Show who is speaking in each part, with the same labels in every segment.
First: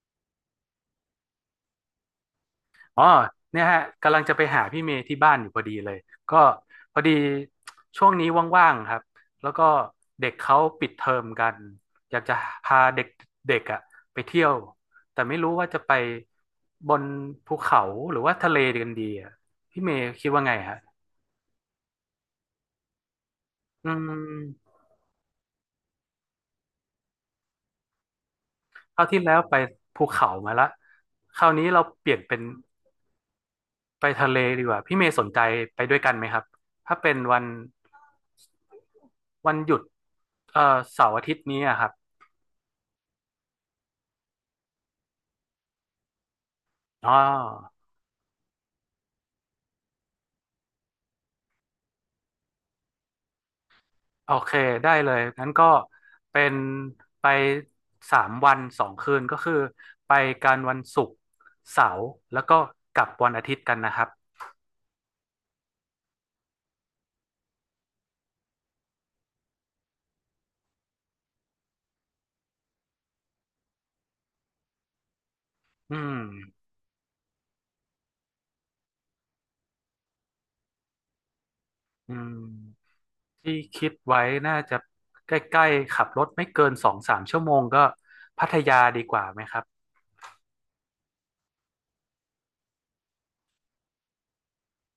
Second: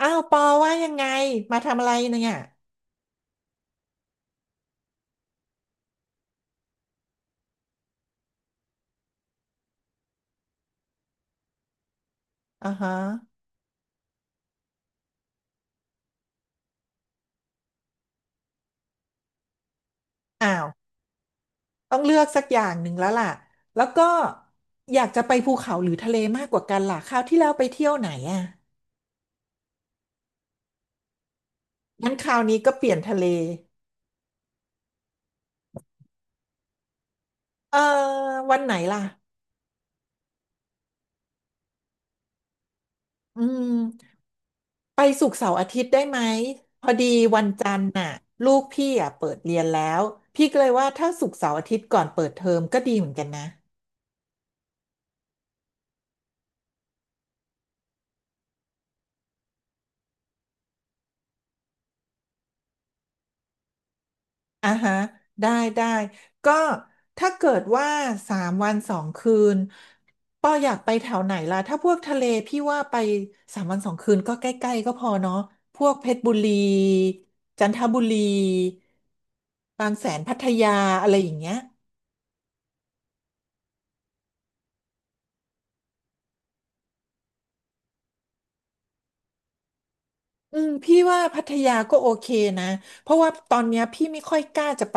Speaker 1: อ้าวปอว่ายังไงมาทำอะไรเนี่ย
Speaker 2: อ๋อเนี่ยฮะกำลังจะไปหาพี่เมย์ที่บ้านอยู่พอดีเลยก็พอดีช่วงนี้ว่างๆครับแล้วก็เด็กเขาปิดเทอมกันอยากจะ
Speaker 1: อ่า
Speaker 2: พา
Speaker 1: ฮะ
Speaker 2: เด็กเด็กอะไปเที่ยวแต่ไม่รู้ว่าจะไปบนภูเขาหรือว่าทะเลกันดีอะพี่เมย์คิดว่าไง
Speaker 1: อ้าว
Speaker 2: ฮะ
Speaker 1: ต้องเลือกสักอย่างหนึ่งแล้วล่ะแล้ว
Speaker 2: อื
Speaker 1: ก็
Speaker 2: ม
Speaker 1: อยากจะไปภูเขาหรือทะเลมากกว่ากันล่ะคราวที่แล้วไปเที่ยวไหนอ่ะ
Speaker 2: คราวที่แล้วไปภูเขามาละคราวนี้เราเป
Speaker 1: งั้
Speaker 2: ลี่
Speaker 1: น
Speaker 2: ยน
Speaker 1: ครา
Speaker 2: เป็น
Speaker 1: วนี้ก็เปลี่ยนทะเล
Speaker 2: ไปทะเลดีกว่าพี่เมย์สนใจไปด้วยกันไหมครับถ้าเป็นวัน
Speaker 1: เออวันไหนล่ะ
Speaker 2: วันหยุดเอ่อเสาร์อาทิตย์นี้อะครับ
Speaker 1: อืมไปศุกร์เสาร์อาทิตย์ได้ไหมพอดี
Speaker 2: อ๋อ
Speaker 1: วันจันทร์น่ะลูกพี่อ่ะเปิดเรียนแล้วพี่ก็เลยว่าถ้าศุกร์เสาร์อาทิตย์ก่อนเปิดเทอมก็ดีเหมือนกันนะ
Speaker 2: โอเคได้เลย งั้นก็เป็นไปสามวันสองคืนก็คือไปกันวันศุกร์เสาร์แล้วก็กลับวันอาทิตย์กันนะครับ
Speaker 1: อ่าฮะได้ได้ก็ถ้าเกิดว่าสามวันสองคืนปออยากไปแถวไหนล่ะถ้าพวกทะเลพี่ว่าไปสามวันสองคืนก็ใกล้ๆก็พอเนาะพว
Speaker 2: อื
Speaker 1: กเพช
Speaker 2: ม
Speaker 1: รบุรีจันทบุรีบางแสนพัทยาอะไรอย่างเงี้ย
Speaker 2: อืมที่คิดไว้น่าจะใกล้ๆขับรถไม่เกินสองสามชั่วโมงก็พัทยาดีกว่าไหมครับ
Speaker 1: อืมพี่ว่าพัทยาก็โอเคนะเพราะว่าตอนเนี้ยพี่ไม่ค่อยกล้าจะไป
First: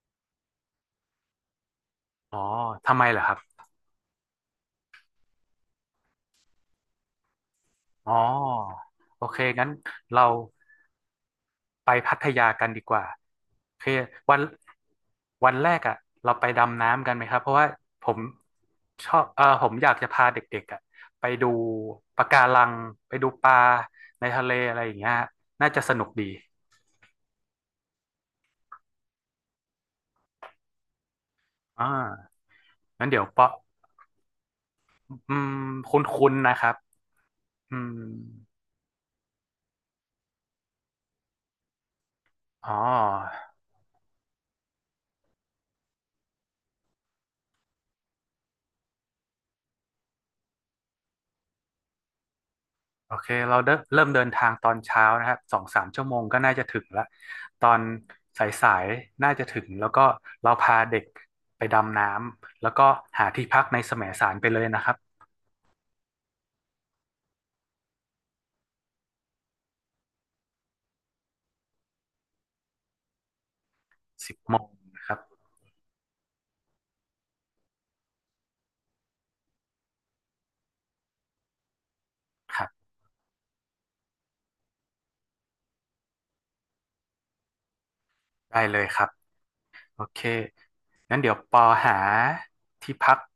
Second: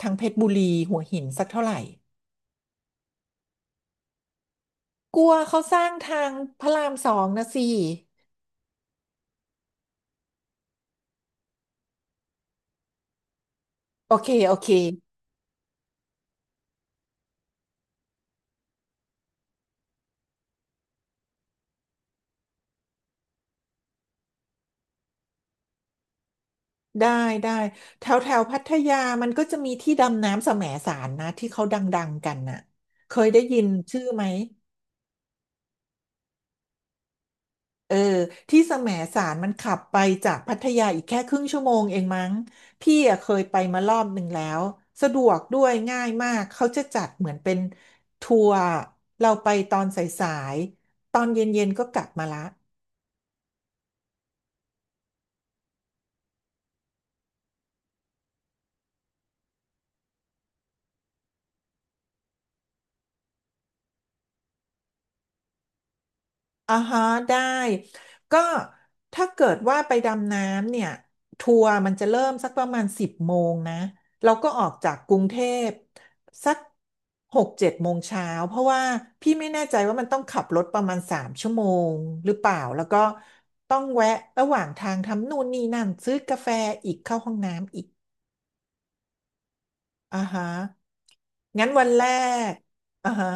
Speaker 1: ทางเพชรบุรีหัวหินสักเท่าไหร่
Speaker 2: อ๋อทำไมเหรอครับ
Speaker 1: กลัวเขาสร้างทางพระราม 2นะสิ
Speaker 2: อ๋อโอเค งั้นเรา ไปพัทยากันดีกว่าโอเค
Speaker 1: โอเค
Speaker 2: วัน
Speaker 1: โอเค
Speaker 2: วันแรกอ่ะเราไปดำน้ำกันไหมครับเพราะว่าผมชอบเออผมอยากจะพาเด็กๆอ่ะไปดูปะการังไปดูปลาในทะเลอะไรอย่างเงี้ยน่าจะสนุกดี
Speaker 1: ได้ได้แถวแถวพัทยามันก็จะมีที่ดำน้ำแสมสารนะที่เขาด
Speaker 2: อ่
Speaker 1: ังๆกัน
Speaker 2: า
Speaker 1: น่ะ
Speaker 2: งั้น
Speaker 1: เค
Speaker 2: เดี๋ยว
Speaker 1: ยได้
Speaker 2: เปาะ
Speaker 1: ยินชื่อไหม
Speaker 2: อืมคุ้นๆนะครับอืม
Speaker 1: เออที่แสมสารมันขับไปจากพัทยาอีกแค่ครึ่ง ชม.เองมั้ง
Speaker 2: อ๋
Speaker 1: พี่อะเค
Speaker 2: อ
Speaker 1: ยไปมารอบหนึ่งแล้วสะดวกด้วยง่ายมากเขาจะจัดเหมือนเป็นทัวร์เราไปตอนสายๆตอนเย็นๆก็กลับมาละ
Speaker 2: โอเคเราเริ่มเดินทางตอนเช้านะครับสองสามชั่วโมงก็น่าจะถึงละตอนสายๆน่าจะถึงแล้วก็เราพาเด็กไปดำน้ำแล้วก็หาที่พักในแสมสารไปเลยนะครับ
Speaker 1: อ่าฮะได้ก็ถ้าเกิดว่าไปดำน้ำเนี่ยทัวร์มันจะเริ่มสักประมาณ10 โมงนะเรา
Speaker 2: สิบ
Speaker 1: ก็
Speaker 2: โม
Speaker 1: ออ
Speaker 2: ง
Speaker 1: กจาก
Speaker 2: นะค
Speaker 1: ก
Speaker 2: รั
Speaker 1: รุ
Speaker 2: บ
Speaker 1: งเทพสัก6-7 โมงเช้าเพราะว่าพี่ไม่แน่ใจว่ามันต้องขับรถประมาณ3 ชั่วโมงหรือเป
Speaker 2: ค
Speaker 1: ล่า
Speaker 2: รั
Speaker 1: แล้
Speaker 2: บ
Speaker 1: วก็ต้องแวะระหว่างทางทำนู่นนี่นั่นซื้อกาแฟอีกเข้าห้องน้ำอีก
Speaker 2: ได้เลยครับโอ
Speaker 1: อ่า
Speaker 2: เค
Speaker 1: ฮะ
Speaker 2: งั้นเดี๋ยวปอ
Speaker 1: งั้นวัน
Speaker 2: หา
Speaker 1: แรก
Speaker 2: ที่
Speaker 1: อ่า
Speaker 2: พัก
Speaker 1: ฮะ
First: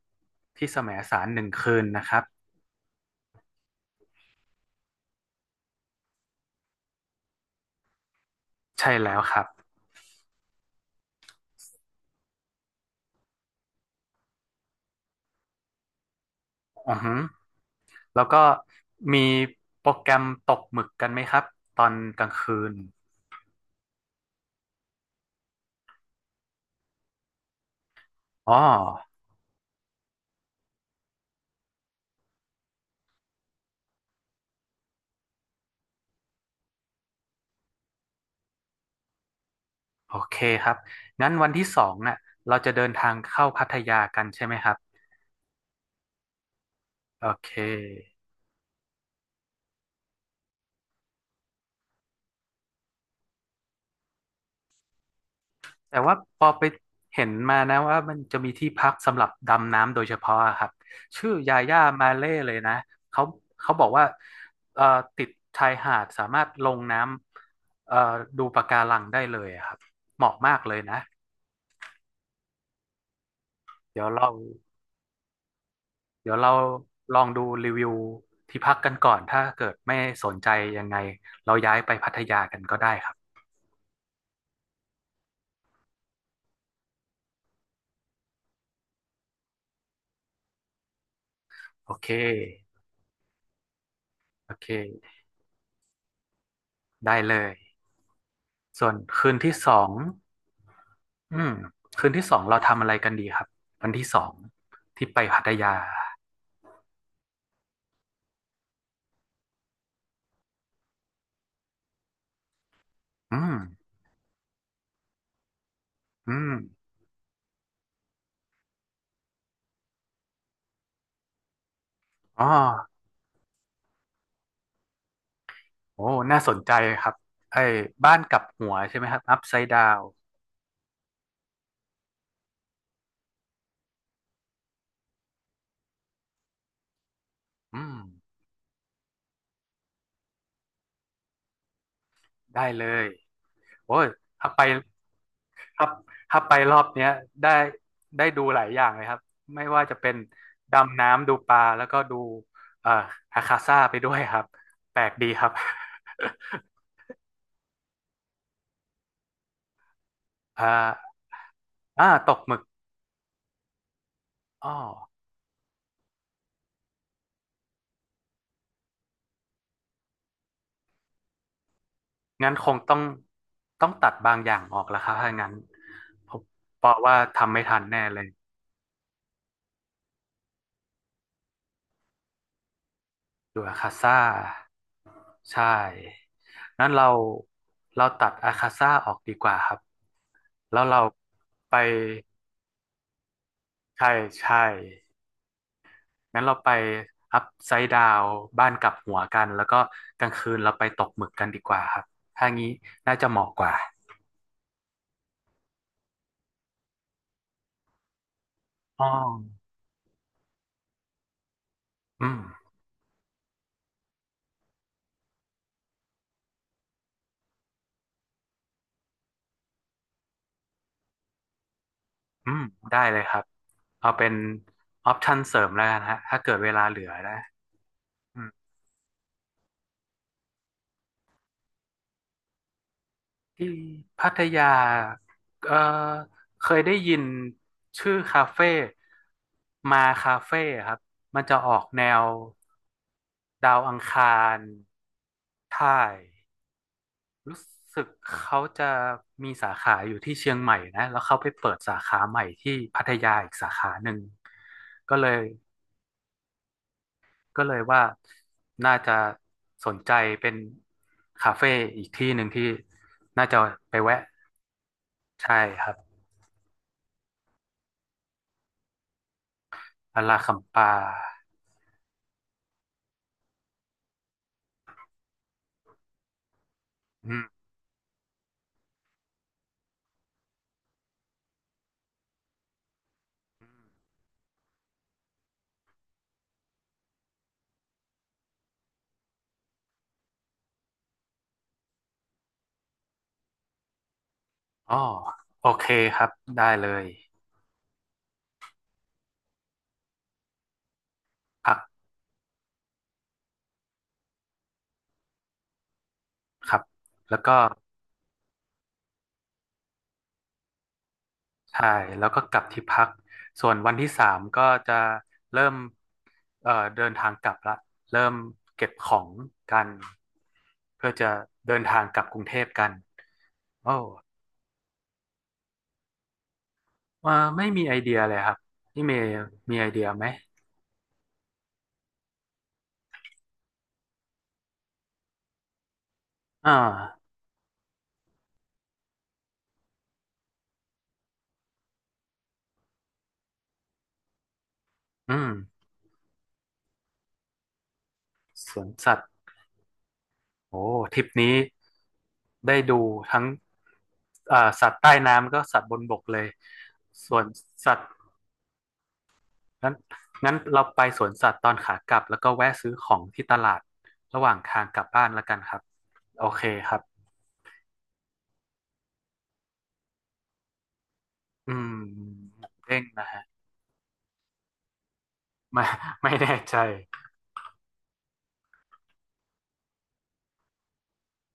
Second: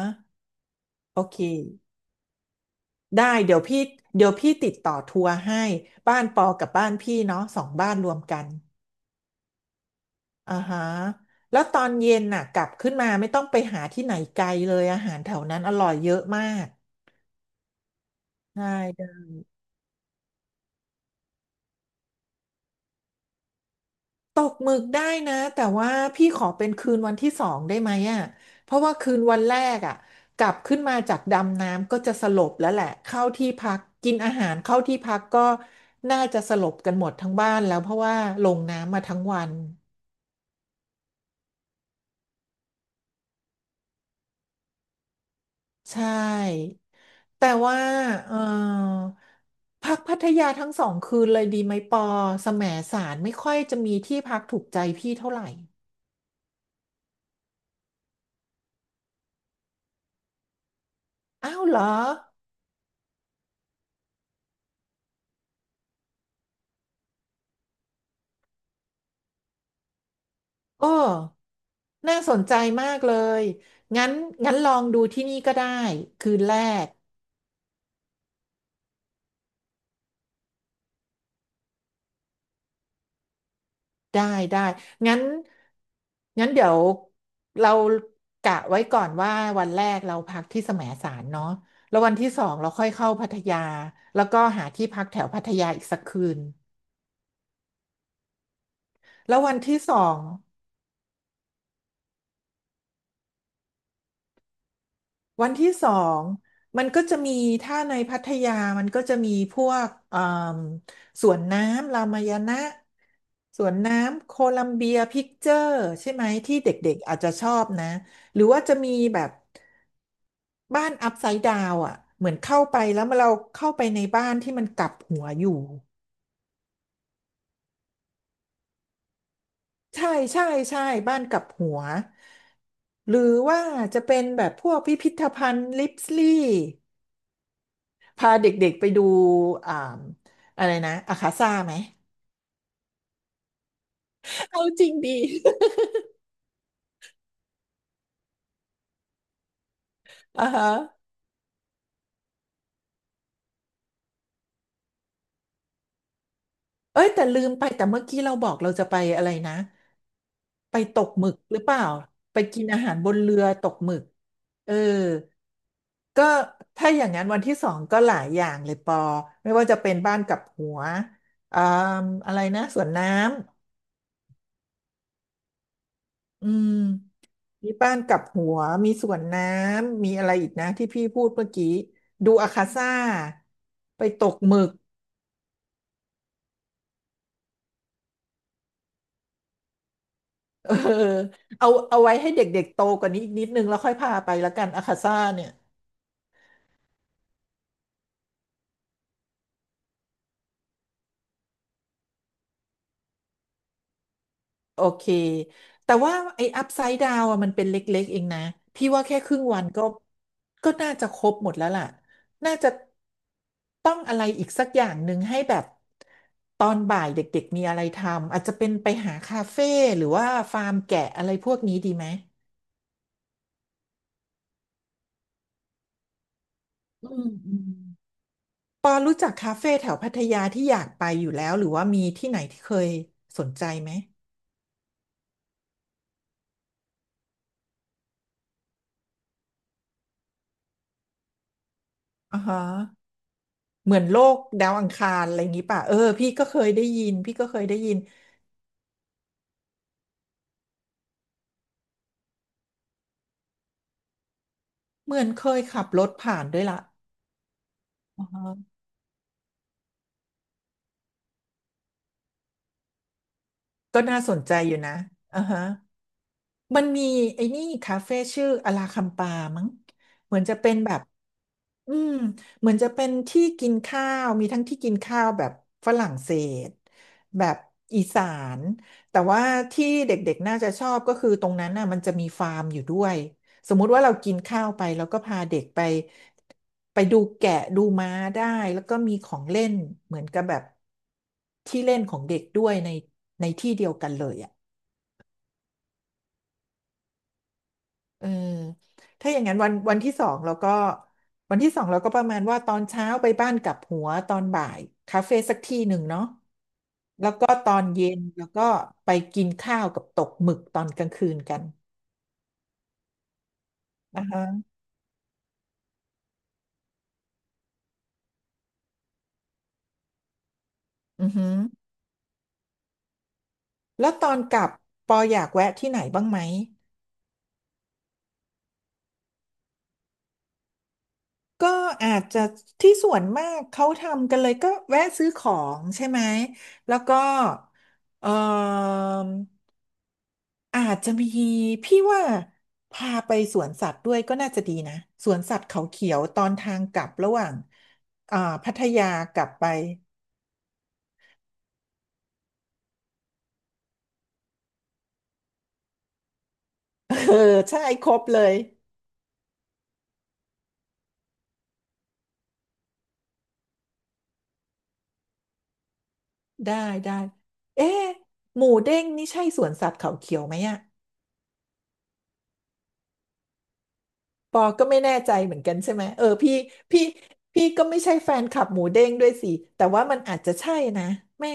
Speaker 2: ที่แสมสา
Speaker 1: โอ
Speaker 2: ร
Speaker 1: เค
Speaker 2: หนึ่งคืนนะครับ
Speaker 1: ได้เดี๋ยวพี่ติดต่อทัวร์ให้บ้านปอกับบ้านพี่เนาะสองบ้านรวมกัน
Speaker 2: ใช่แล้วครับ
Speaker 1: อ่าฮะแล้วตอนเย็นน่ะกลับขึ้นมาไม่ต้องไปหาที่ไหนไกลเลยอาหารแถวนั้นอร่อยเยอะมาก
Speaker 2: อือฮึแล้วก็
Speaker 1: ได้ได้
Speaker 2: มีโปรแกรมตกหมึกกันไหมครับตอนกลางคืน
Speaker 1: ตกหมึกได้นะแต่ว่าพี่ขอเป็นคืนวันที่ 2ได้ไหมอ่ะ
Speaker 2: อ๋อ
Speaker 1: เพราะว่าคืนวันแรกอ่ะกลับขึ้นมาจากดำน้ำก็จะสลบแล้วแหละเข้าที่พักกินอาหารเข้าที่พักก็น่าจะสลบกันหมดทั้งบ้านแล้วเพราะว่าลงน้ำมาทั้งวัน
Speaker 2: โอเคครับงั้นวันที่สองน่ะเราจะเดินทางเข้าพัทยากันใช่ไหมครับ
Speaker 1: ใช่
Speaker 2: โอ
Speaker 1: แต่
Speaker 2: เค
Speaker 1: ว่าเออพักพัทยาทั้งสองคืนเลยดีไหมปอแสมสารไม่ค่อยจะมีที่พักถูกใจพี่เท่าไหร่
Speaker 2: แต่ว่าพอไปเห็นมานะว่ามันจะมีที่พักสำหรับดำน้ำโดยเฉพาะอะครับชื่อ
Speaker 1: อ้า
Speaker 2: ยา
Speaker 1: วเหร
Speaker 2: ย่า
Speaker 1: อ
Speaker 2: มาเล่เลยนะเขาเขาบอกว่าเอ่อติดชายหาดสามารถลงน้ำดูปะการังได้เลยอะครับ เหมาะมากเลย
Speaker 1: โอ้
Speaker 2: นะ
Speaker 1: น่าสนใจมากเลย
Speaker 2: เดี๋ย
Speaker 1: งั้
Speaker 2: ว
Speaker 1: น
Speaker 2: เรา
Speaker 1: ลองดูที่นี่ก็ได้คื
Speaker 2: เดี๋ยว
Speaker 1: น
Speaker 2: เรา
Speaker 1: แรก
Speaker 2: ลองดูรีวิวที่พักกันก่อนถ้าเกิดไม่สนใจยังไงเราย้ายไปพัทยากันก็ได้ครับ
Speaker 1: ได้ได้งั้นเดี๋ยวเรากะไว้ก่อนว่าวันแรกเราพักที่แสมสารเนาะ
Speaker 2: โอ
Speaker 1: แล้ว
Speaker 2: เค
Speaker 1: วันที่สองเราค่อยเข้าพัทยาแล้วก็
Speaker 2: โอเ
Speaker 1: หาที่พัก
Speaker 2: ค
Speaker 1: แถวพัทยาอีกสักคืน
Speaker 2: ได้เลย ส่วนคื
Speaker 1: แล้
Speaker 2: น
Speaker 1: ว
Speaker 2: ที่
Speaker 1: วัน
Speaker 2: สอ
Speaker 1: ที่
Speaker 2: ง
Speaker 1: สอง
Speaker 2: อืมคืนที่สองเราทำอะไรกันดีครับวันที่สองที่ไปพั
Speaker 1: วั
Speaker 2: ท
Speaker 1: นที่
Speaker 2: ยา
Speaker 1: สองมันก็จะมีถ้าในพัทยามันก็จะมีพวกเอ่มสวนน้ำรามายณะ
Speaker 2: อืม
Speaker 1: สวนน้ำโคลัมเบียพิกเจอร์ใช่ไหม
Speaker 2: อืม
Speaker 1: ที่เด็กๆอาจจะชอบนะหรือว่าจะมีแบบ บ้านอัพไซด์ดาวอ่ะเหมือน
Speaker 2: อ๋อ
Speaker 1: เข้าไปแล้วเราเข้าไปในบ้านที่มันกลับหัวอยู่
Speaker 2: โอ้น่าสนใจครับไอ้บ้านกลับหัวใช่ไหมครับอัพไซด์ดาว
Speaker 1: ใช่ใช่ใช่บ้านกลับหัวหรือว่าจะเป็นแบบพวกพิพิธภัณฑ์ลิปสลีย์
Speaker 2: อืม
Speaker 1: พาเด็กๆไปดูอ่าอะไรนะอาคาซ่าไหม
Speaker 2: ได้เลยโอ้ยถ้า ไป
Speaker 1: เอาจริงดี
Speaker 2: ถ้าถ้าไปรอบเนี้ยได้ได้ดูหลายอย่างเลยครับไม่ว่าจะเป็น
Speaker 1: อ่าฮะ
Speaker 2: ดำน้ำดูปลาแล้วก็ดูเอ่ออาคาซ่าไปด้วยครับแปลกดีครับ
Speaker 1: เอ้ยแต่ลืมไปแต่เมื่อกี้เราบอกเราจะไปอะไรนะ
Speaker 2: อ่า
Speaker 1: ไปตกหมึกหรือเปล่า
Speaker 2: อ่าต
Speaker 1: ไป
Speaker 2: กหมึ
Speaker 1: กิ
Speaker 2: ก
Speaker 1: นอาหารบนเรือตกหมึก
Speaker 2: อ๋
Speaker 1: เอ
Speaker 2: อ
Speaker 1: อก็ถ้าอย่างนั้นวันที่สองก็หลายอย่างเลยปอไม่ว่าจะเป็นบ้านกับหัวอ่าอะไร
Speaker 2: งั้น
Speaker 1: นะ
Speaker 2: คง
Speaker 1: สวน
Speaker 2: ต้อง
Speaker 1: น้
Speaker 2: ต้องตัดบางอย่างออกแล้วครับถ้างั้นผม
Speaker 1: ำอืม
Speaker 2: เพราะว่าทำไม่
Speaker 1: มี
Speaker 2: ทัน
Speaker 1: บ้าน
Speaker 2: แน่
Speaker 1: กั
Speaker 2: เล
Speaker 1: บ
Speaker 2: ย
Speaker 1: หัวมีสวนน้ำมีอะไรอีกนะที่พี่พูดเมื่อกี้ดูอาคาซ่า
Speaker 2: ดูอาคา
Speaker 1: ไป
Speaker 2: ซ่า
Speaker 1: ตกหมึก
Speaker 2: ใช่นั้นเราตัดอาคาซ่าออกดีกว่าครับ
Speaker 1: เออ
Speaker 2: แล้วเราไป
Speaker 1: เอาไว้ให้เด็กๆโตกว่านี้อีกนิดนึงแล้วค่อย
Speaker 2: ใช่
Speaker 1: พาไปละ
Speaker 2: ใช่
Speaker 1: กันอาคาซ่าเนี่ย
Speaker 2: งั้นเราไปอัพไซด์ดาวบ้านกลับหัวกันแล้วก็กลางคืนเราไปตกหมึกกันดีกว่าครับถ้างี้น่าจะเหมาะกว่า
Speaker 1: โอเค แต่ว่าไอ้อัพไซด์ดาวอะมันเป็นเล็กๆเองนะ พี่ว่า
Speaker 2: อ๋อ
Speaker 1: แค่ครึ่งวันก็ก็น่าจะครบหมดแล้วล่ะ
Speaker 2: อืม
Speaker 1: น่าจะต้องอะไรอีกสักอย่างหนึ่งให้แบบตอนบ่ายเด็กๆมีอะไรทำ อาจจะเป็นไปหาคาเฟ่หรือว่าฟาร์มแกะอะไรพวกนี้ดีไหม
Speaker 2: อืมได้เลยครับ เอาเป็นออปชันเสริมแล้วกันฮะถ้าเกิดเวลาเหลื
Speaker 1: อื
Speaker 2: อ
Speaker 1: ม
Speaker 2: นะ
Speaker 1: อืม
Speaker 2: อืม
Speaker 1: ปอรู้จักคาเฟ่แถวพัทยาที่อยากไปอยู่แล้วหรือว่ามีที่ไหนที่เคยสนใจ
Speaker 2: ที่
Speaker 1: ไหม
Speaker 2: พัทยาเอ่อเคยได้ยินชื่อคาเฟ่มาคาเฟ่ครับ มันจะออกแนว
Speaker 1: อ่าฮะ
Speaker 2: ดาว
Speaker 1: เห
Speaker 2: อั
Speaker 1: มื
Speaker 2: ง
Speaker 1: อน
Speaker 2: ค
Speaker 1: โลก
Speaker 2: าร
Speaker 1: ดาวอังคารอะไรอย่างนี้
Speaker 2: ไท
Speaker 1: ป่ะ
Speaker 2: ย
Speaker 1: เออพี่ก็เคยได้ยินพี่ก็เค
Speaker 2: รู้
Speaker 1: ยได้ยิน
Speaker 2: สึกเขาจะมีสาขาอยู่ที่เชียงใหม่นะ แล้วเขาไปเปิดสาขาใหม่ที่พัทยาอีกสาขาหนึ่ง
Speaker 1: เห
Speaker 2: ก็
Speaker 1: มือ
Speaker 2: เล
Speaker 1: น
Speaker 2: ย
Speaker 1: เคยขับรถผ่านด้วยล่ะ
Speaker 2: ก็เลยว่า
Speaker 1: อ่าฮะ
Speaker 2: น่าจะสนใจเป็นคาเฟ่อีกที่หนึ่งที่น่าจะไป
Speaker 1: ก็น่า
Speaker 2: แวะ
Speaker 1: สนใจอยู่นะอ่า
Speaker 2: ใช่
Speaker 1: ฮะ
Speaker 2: ครับ
Speaker 1: มันมีไอ้นี่คาเฟ่ชื่ออลาคัมปามั้ง
Speaker 2: อา
Speaker 1: เห
Speaker 2: รา
Speaker 1: มือน
Speaker 2: คั
Speaker 1: จะ
Speaker 2: ม
Speaker 1: เป็น
Speaker 2: ปา
Speaker 1: แบบ อืมเหมือนจะเป็นที่กินข้าวมีทั้งที่กินข้าวแบบฝรั่งเศส
Speaker 2: อื
Speaker 1: แบบ
Speaker 2: ม
Speaker 1: อีสานแต่ว่าที่เด็กๆน่าจะชอบก็คือตรงนั้นน่ะมันจะมีฟาร์มอยู่ด้วยสมมุติว่าเรากินข้าวไปแล้วก็พาเด็กไปดูแกะดูม้าได้แล้วก็มีของเล่นเหมือนกับแบบที่เล่นของเด็กด้วยในที่เดียวกันเลยอ่ะ
Speaker 2: อ๋อโอเคครับได้เลย
Speaker 1: เออถ้าอย่างนั้นวันที่สองเราก็วันที่
Speaker 2: พัก
Speaker 1: สองเราก็ประมาณว่าตอนเช้าไปบ้านกลับหัวตอนบ่ายคาเฟ่สักที่หนึ่งเนาะ
Speaker 2: ครับ
Speaker 1: แล้ว
Speaker 2: แล้ว
Speaker 1: ก็
Speaker 2: ก็
Speaker 1: ตอนเย็นแล้วก็ไปกินข้าวกับตกหมึกตอนกลางคืนกัน
Speaker 2: ใช่แล้วก็กลับที่พักส่วนวันที่
Speaker 1: อ่า
Speaker 2: สามก็
Speaker 1: ฮะ
Speaker 2: จะเริ่มเดินทางกลับละเริ่มเก็บของกันเพื่อ
Speaker 1: อื
Speaker 2: จะ
Speaker 1: อฮึ
Speaker 2: เดินทางกลับกรุงเทพกันโอ้
Speaker 1: แล้วตอนกลับปออยากแวะที่ไหนบ้างไหม
Speaker 2: ว่าไม่มีไอเดียเลยครับพี่เมย์มีไอเดียไหม
Speaker 1: ก็อาจจะที่ส่วนมากเขาทำกันเลยก็แวะซื้อของใช่ไหม
Speaker 2: อ่า
Speaker 1: แล้วก็เอ่อ อาจจะมีพี่ว่าพาไปสวนสัตว์ด้วยก็น่าจะดีนะส
Speaker 2: อื
Speaker 1: วน
Speaker 2: ม
Speaker 1: สัตว์เขาเขียวตอนทางกลับระหว่างอ่า
Speaker 2: ส
Speaker 1: พัท
Speaker 2: วน
Speaker 1: ยา
Speaker 2: สัตว์
Speaker 1: กลับไป
Speaker 2: โอ้ทริปนี้ได้ดูทั้งสัตว์ใต้น้ำก็สัตว์บนบกเลย
Speaker 1: เอ
Speaker 2: ส่
Speaker 1: อ
Speaker 2: วน
Speaker 1: ใช่
Speaker 2: สัต
Speaker 1: ค
Speaker 2: ว์
Speaker 1: รบเลย
Speaker 2: งั้นงั้นเราไปสวนสัตว์ตอนขากลับแล้วก็แวะซื้อของที่ตลาดระหว่างทางกลับบ้านแล้วกันครับโอเค
Speaker 1: ได้
Speaker 2: ครับ
Speaker 1: ได้เอ๊ะหมูเด้งนี่ใช่สวนสัตว์เขาเขียวไหมอะ
Speaker 2: อืมเด้งนะฮะ
Speaker 1: ปอก็ไม่แน่ใจเหมือนกัน
Speaker 2: ไม่
Speaker 1: ใช่ไหมเออ
Speaker 2: ไม่แน่
Speaker 1: พี่
Speaker 2: ใจ
Speaker 1: พี่พี่ก็ไม่ใช่แฟนคลับหมูเด้งด้วยสิแต่ว่ามันอาจจะใช่นะไม่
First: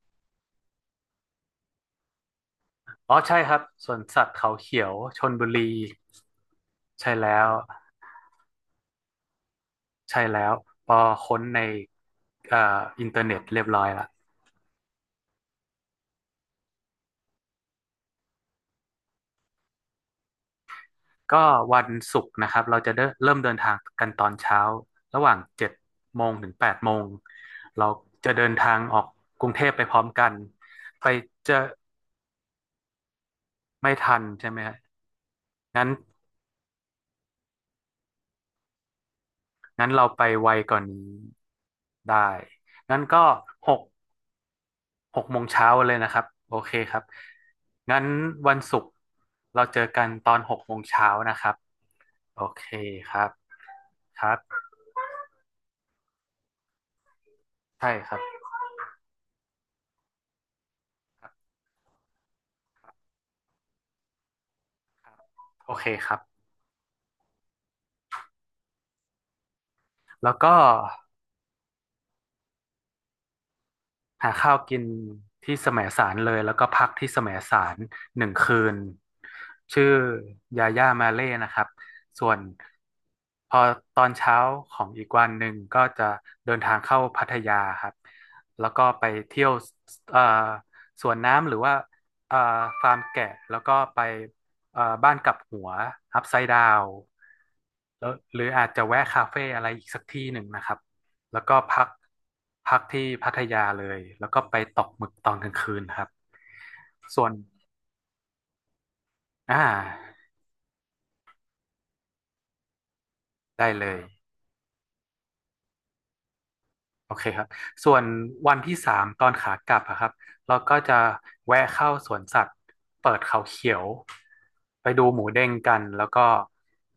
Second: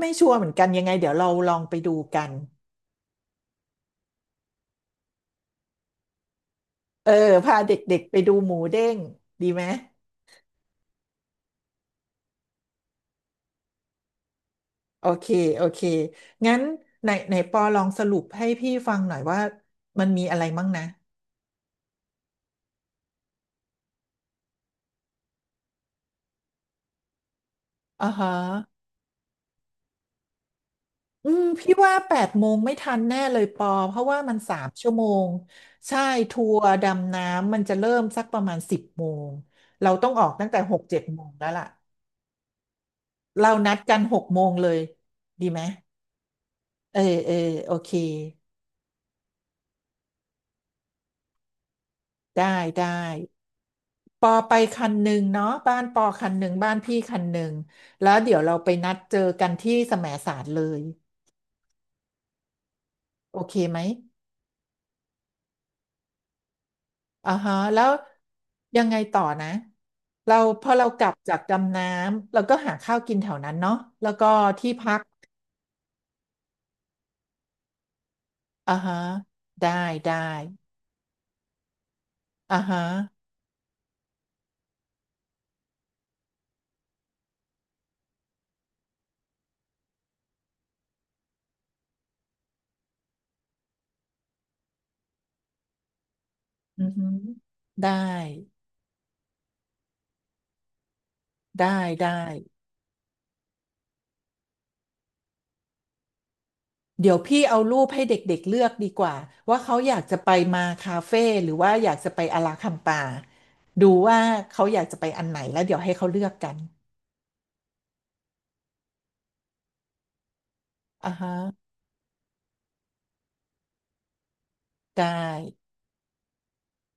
Speaker 1: ไม่ชัวร์เหมือนกันยังไงเดี๋ยวเราลองไปดูกัน
Speaker 2: อ๋อใช่ครับสวนสัตว์เขาเขียวชลบุรีใช่
Speaker 1: เออ
Speaker 2: แล้ว
Speaker 1: พาเด็กๆไปดูหมูเด้งดีไหม
Speaker 2: ใช่แล้วพอค้นในเอ่ออินเทอร์เน็ตเรียบร้อยละ
Speaker 1: โอเคโอเค งั้นไหนไหนปอลองสรุปให้พี่ฟังหน่อยว่ามันมีอะไรมั่งนะ
Speaker 2: ก็วันศุกร์นะครับเราจะเริ่มเดินทางกันตอนเช้าระหว่างเจ็ดโมงถึงแปดโมงเรา
Speaker 1: อ่าฮะ
Speaker 2: จะเดินทางออกกรุงเทพไปพร้อมกันไป
Speaker 1: อืม
Speaker 2: เจะ
Speaker 1: พี่ว่าแปดโมงไม่ทันแน่เลยปอ
Speaker 2: ไม่
Speaker 1: เพราะ
Speaker 2: ทั
Speaker 1: ว่า
Speaker 2: น
Speaker 1: มัน
Speaker 2: ใช่
Speaker 1: สา
Speaker 2: ไหม
Speaker 1: ม
Speaker 2: ฮะ
Speaker 1: ชั่วโมง
Speaker 2: งั้น
Speaker 1: ใช่ ทัวร์ดำน้ำมันจะเริ่มสักประมาณสิบโมง
Speaker 2: งั้
Speaker 1: เรา
Speaker 2: นเรา
Speaker 1: ต้อง
Speaker 2: ไป
Speaker 1: ออกตั้
Speaker 2: ไว
Speaker 1: งแต่
Speaker 2: ก
Speaker 1: ห
Speaker 2: ว่อ
Speaker 1: ก
Speaker 2: น
Speaker 1: เจ็ด
Speaker 2: นี้
Speaker 1: โมงแล้วล่ะ
Speaker 2: ได้งั้นก็
Speaker 1: เรา
Speaker 2: ห
Speaker 1: นัด
Speaker 2: ก
Speaker 1: กันหกโมงเลย
Speaker 2: หกโมง
Speaker 1: ดีไหม
Speaker 2: เช้าเลยนะครับโอเคค
Speaker 1: เอ
Speaker 2: รั
Speaker 1: อ
Speaker 2: บ
Speaker 1: เออโอเค
Speaker 2: งั้นวันศุกร์เราเจอกันตอนหกโมงเช้านะครับโอ
Speaker 1: ได้
Speaker 2: เค
Speaker 1: ได้
Speaker 2: ครับค
Speaker 1: ป
Speaker 2: รั
Speaker 1: อไป
Speaker 2: บ
Speaker 1: คันหนึ่งเนาะบ้านปอคันหนึ่งบ้านพี่คันหนึ่ง
Speaker 2: ใช่ค
Speaker 1: แล้
Speaker 2: รั
Speaker 1: ว
Speaker 2: บ
Speaker 1: เดี๋ยวเราไปนัดเจอกันที่แสมสารเลยโอเคไหม
Speaker 2: โอเคครับ
Speaker 1: อ่าฮะแล้วยังไงต่อนะ
Speaker 2: แล้ว
Speaker 1: เรา
Speaker 2: ก็
Speaker 1: พอเรากลับจากดำน้ำเราก็หาข้าวกินแถวนั้นเนาะแล้วก็
Speaker 2: หาข้าว
Speaker 1: ที่
Speaker 2: กิน
Speaker 1: พัก
Speaker 2: ที่แสมสารเลยแล้วก็พักที่แสมสารหนึ่งคื
Speaker 1: อ่า
Speaker 2: น
Speaker 1: ฮะได้
Speaker 2: ชื่อ
Speaker 1: ได้
Speaker 2: ยาย่ามาเล่นะครับส่วน
Speaker 1: อ่าฮะ
Speaker 2: พอตอนเช้าของอีกวันหนึ่งก็จะเดินทางเข้าพัทยาครับแล้วก็ไปเที่ยวเอ่อสวนน้ำหรือว่าเอ่อฟาร์มแกะแล้วก็ไปบ้านกลับหัวอัพไซด์ดา
Speaker 1: อื
Speaker 2: ว
Speaker 1: อฮึได้
Speaker 2: แล้วหรืออาจจะแวะคาเฟ่อะไรอีกสักที่หนึ่งนะครับ แล้วก็
Speaker 1: ได้
Speaker 2: พัก
Speaker 1: ได้
Speaker 2: พักที่พัทยาเลยแล้วก็ไปตกหมึกตอนกลางคืนครับ
Speaker 1: เดี๋ยว
Speaker 2: ส่วน
Speaker 1: พี่เอารูปให้เด็กๆเลือกดีกว่า
Speaker 2: อ่า
Speaker 1: ว่าเขาอยากจะไปมาคาเฟ่หรือว่าอยากจะไปอาราคัมปา
Speaker 2: ได้เล
Speaker 1: ดู
Speaker 2: ย
Speaker 1: ว่าเขาอยากจะไปอันไหนแล้วเดี๋ยวให้เขาเลือกกัน
Speaker 2: โอเคครับส่วนวันที่สามตอนขากลับอะครับเราก็จะ
Speaker 1: อ่าฮะ
Speaker 2: แวะเข้าสวนสัตว์เปิดเขาเขียวไปดู
Speaker 1: ได้
Speaker 2: หมูเด้งกันแล้วก็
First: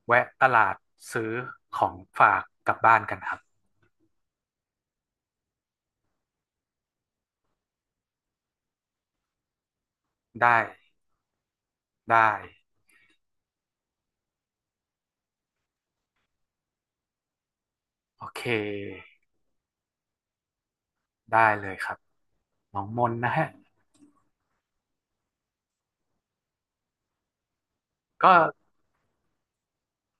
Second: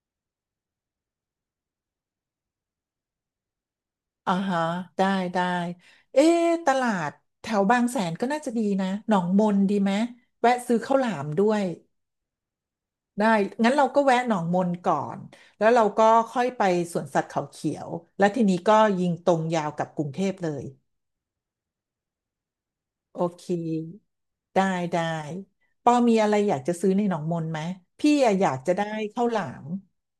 Speaker 2: แวะตลาดซื้อของฝากกลับบ้านกันครับ
Speaker 1: อ่าฮะได้ได้เอ๊ะตลาดแถวบางแสนก็น่าจะดีนะหนองมนดีไหม
Speaker 2: ได้
Speaker 1: แวะซื้อข้าวหลามด้วย
Speaker 2: ได้
Speaker 1: ได้งั้นเราก็แวะหนองมนก่อนแล้วเราก็ค่อยไปสวนสัตว์เขาเขียว
Speaker 2: โอ
Speaker 1: และ
Speaker 2: เค
Speaker 1: ทีนี้ก็ยิงตรงยาวกับกรุงเทพเลย
Speaker 2: ได้เลยครับน้องมน
Speaker 1: โอ
Speaker 2: นะ
Speaker 1: เค
Speaker 2: ฮะ
Speaker 1: ได้ได้ปอมีอะไรอยากจะซื้อในหนองมนไหมพี่
Speaker 2: ก็
Speaker 1: อะอยากจะได้ข้าวหลาม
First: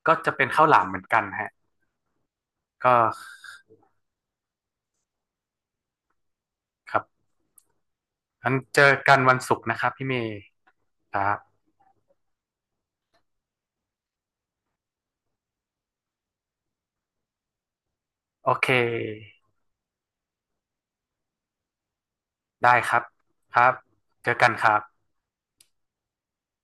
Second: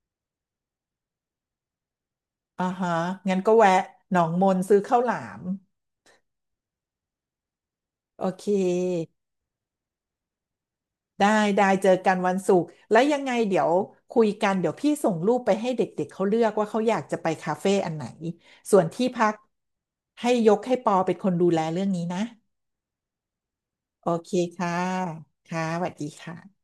Speaker 2: ก็จะเป็นข้าวหลามเหมือนกันฮะ
Speaker 1: อ่าฮะ
Speaker 2: ก็
Speaker 1: งั้นก็แวะหนองมนซื้อข้าวหลาม
Speaker 2: ครับ
Speaker 1: โอเค
Speaker 2: งั้นเจอกันวันศุกร์นะครับพี่เมย์ครั
Speaker 1: ได้
Speaker 2: บ
Speaker 1: ได้เจอกันวันศุกร์แล้วยังไงเดี๋ยวคุยกันเดี๋ยวพี่ส่งรูปไปให้เด็กๆเขาเลือกว่าเขาอยากจะไปคาเฟ่อันไหน
Speaker 2: โอเค
Speaker 1: ส่วนที่พักให้ยกให้ปอเป็นคนดูแลเรื่องนี้นะ
Speaker 2: ได้ครับครับ
Speaker 1: โอ
Speaker 2: เจ
Speaker 1: เค
Speaker 2: อกันค
Speaker 1: ค่ะ
Speaker 2: รับ
Speaker 1: ค่ะสวัสดีค่ะ